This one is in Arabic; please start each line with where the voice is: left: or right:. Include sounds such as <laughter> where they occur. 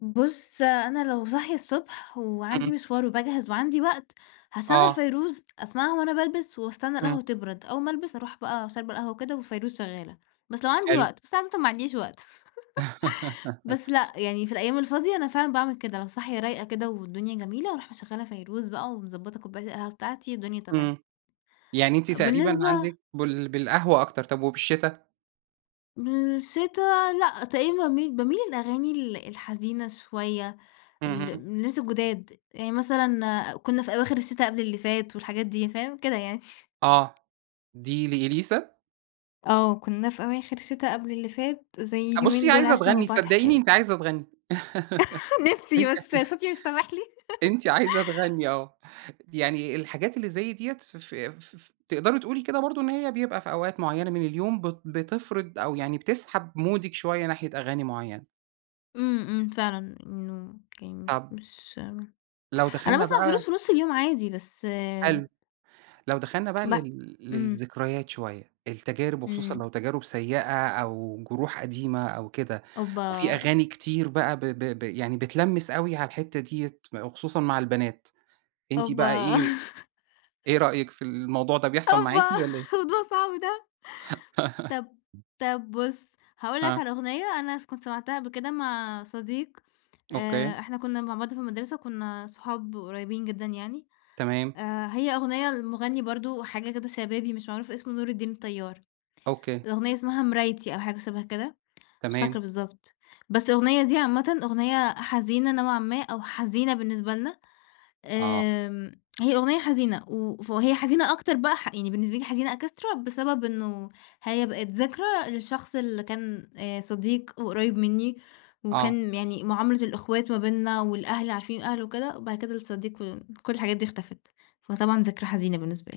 left: بُصّ أنا لو صاحية الصبح وعندي
right: امم.
left: مشوار وباجهز وعندي وقت، هاشغّل
right: آه.
left: فيروز أسمعها وأنا بالبِس وأستنى
right: امم.
left: القهوة تبرد، أوّل ما ألبِس أروح بقى شاربة القهوة وكده وفيروز شغّالة، بس لو عندي
right: حلو.
left: وقت، بس عادةً ما عنديش وقت، <chuckles> بس
right: <chuckles>
left: لأ يعني في الأيام الفاضية، أنا فعلًا باعمل كده لو صاحية رايقة كده، والدنيا جميلة، أرُوح مشغّلة فيروز بقى ومضبطة كوباية القهوة بتاعتي، والدنيا تمام.
right: امم، يعني أنتِ تقريبًا
left: بالنسبة
right: عندِك بال بالقهوة أكتر طَب وبالشتا؟
left: بالشتا، لأ، تقريبًا باميل باميل للأغاني ال الحزينة شويّة، ال
right: اهم.
left: الناس الجُداد، يعني مثلًا كُنّا في أواخر الشتا قبل اللي فات والحاجات دي، فاهم كده يعني.
right: آه، دي لإليسا؟
left: آه كنا في أواخر الشتا قبل اللي فات، زي
right: آه
left: اليومين
right: بُصّي
left: دول
right: عايزة
left: عِشنا مع
right: تغني
left: بعض
right: صدقيني
left: حكايات.
right: أنتِ عايزة تغني.
left: <chuckles> نفسي
right: <chuckles> أنتِ
left: بس
right: ع
left: صوتي مش سامح لي.
right: أنتِ عايزة تغني آه، يعني الحاجات اللي زي ديّة ف ف ف ف تقدري تقولي كده برضه إن هي بيبقى في أوقات معيّنة من اليوم بت بتفرِض أو يعني بتسحب مُودِك شويّة ناحية أغاني معيّنة.
left: امم، امم فعلًا إنه يعني مش
right: طَب
left: مش
right: لو
left: أنا
right: دخلنا
left: باسمع فيروز
right: بقى
left: في نُصّ اليوم عادي، بس
right: حلو، لو دخلنا بقى
left: باق
right: لل
left: امم.
right: للذكريات شوية، التجارب وخصوصًا
left: امم.
right: لو تجارب سيئة، أو جروح قديمة أو كده، وفي
left: أوبّا!
right: أغاني كتير بقى ب ب ب يعني بتلمّس أوي على الحتّة ديَّة وخصوصًا مع البنات، أنتِ بقى
left: أوبّا!
right: إيه،
left: <chuckles>
right: إيه رأيِِك في الموضوع ده، بيحصل معاكِ
left: أوبّا،
right: والَّا إيه؟
left: موضوع صعب ده. طَب، طَب بُصّ، هاقول لك
right: ها.
left: على أغنية أنا كُنت سمعتها قبل كده مع صديق،
right: أوكي.
left: آآ، إحنا كنا مع بعض في المدرسة، وكنا صحاب قريبين جدًا يعني،
right: تمام.
left: آآ، هي أغنية لمُغنّي برضه حاجة كده شبابي مش معروف اسمه نور الدين الطيار،
right: أوكي.
left: الأغنية اسمها مرايتي أو حاجة شبه كده، مش
right: تمام.
left: فاكرة بالضبط، بس الأغنية دي عامةً أغنية حزينة نوعًا ما أو حزينة بالنسبة لنا،
right: آه.
left: آمم، هي أغنية حزينة و وهي حزينة أكتر بقى ح يعني بالنسبة لي حزينة Extra بسبب إنّه، هي بقِت ذكرى لشخص اللي كان آآ، صديق وقريب مِنّي،
right: آه.
left: وكان يعني معاملة الإخوات ما بيننا والأهل عارفين الأهل وكده، وبعد كده الصديق و كُلّ الحاجات دي اختفت، فطبعًا ذكرى حزينة بالنسبة لي.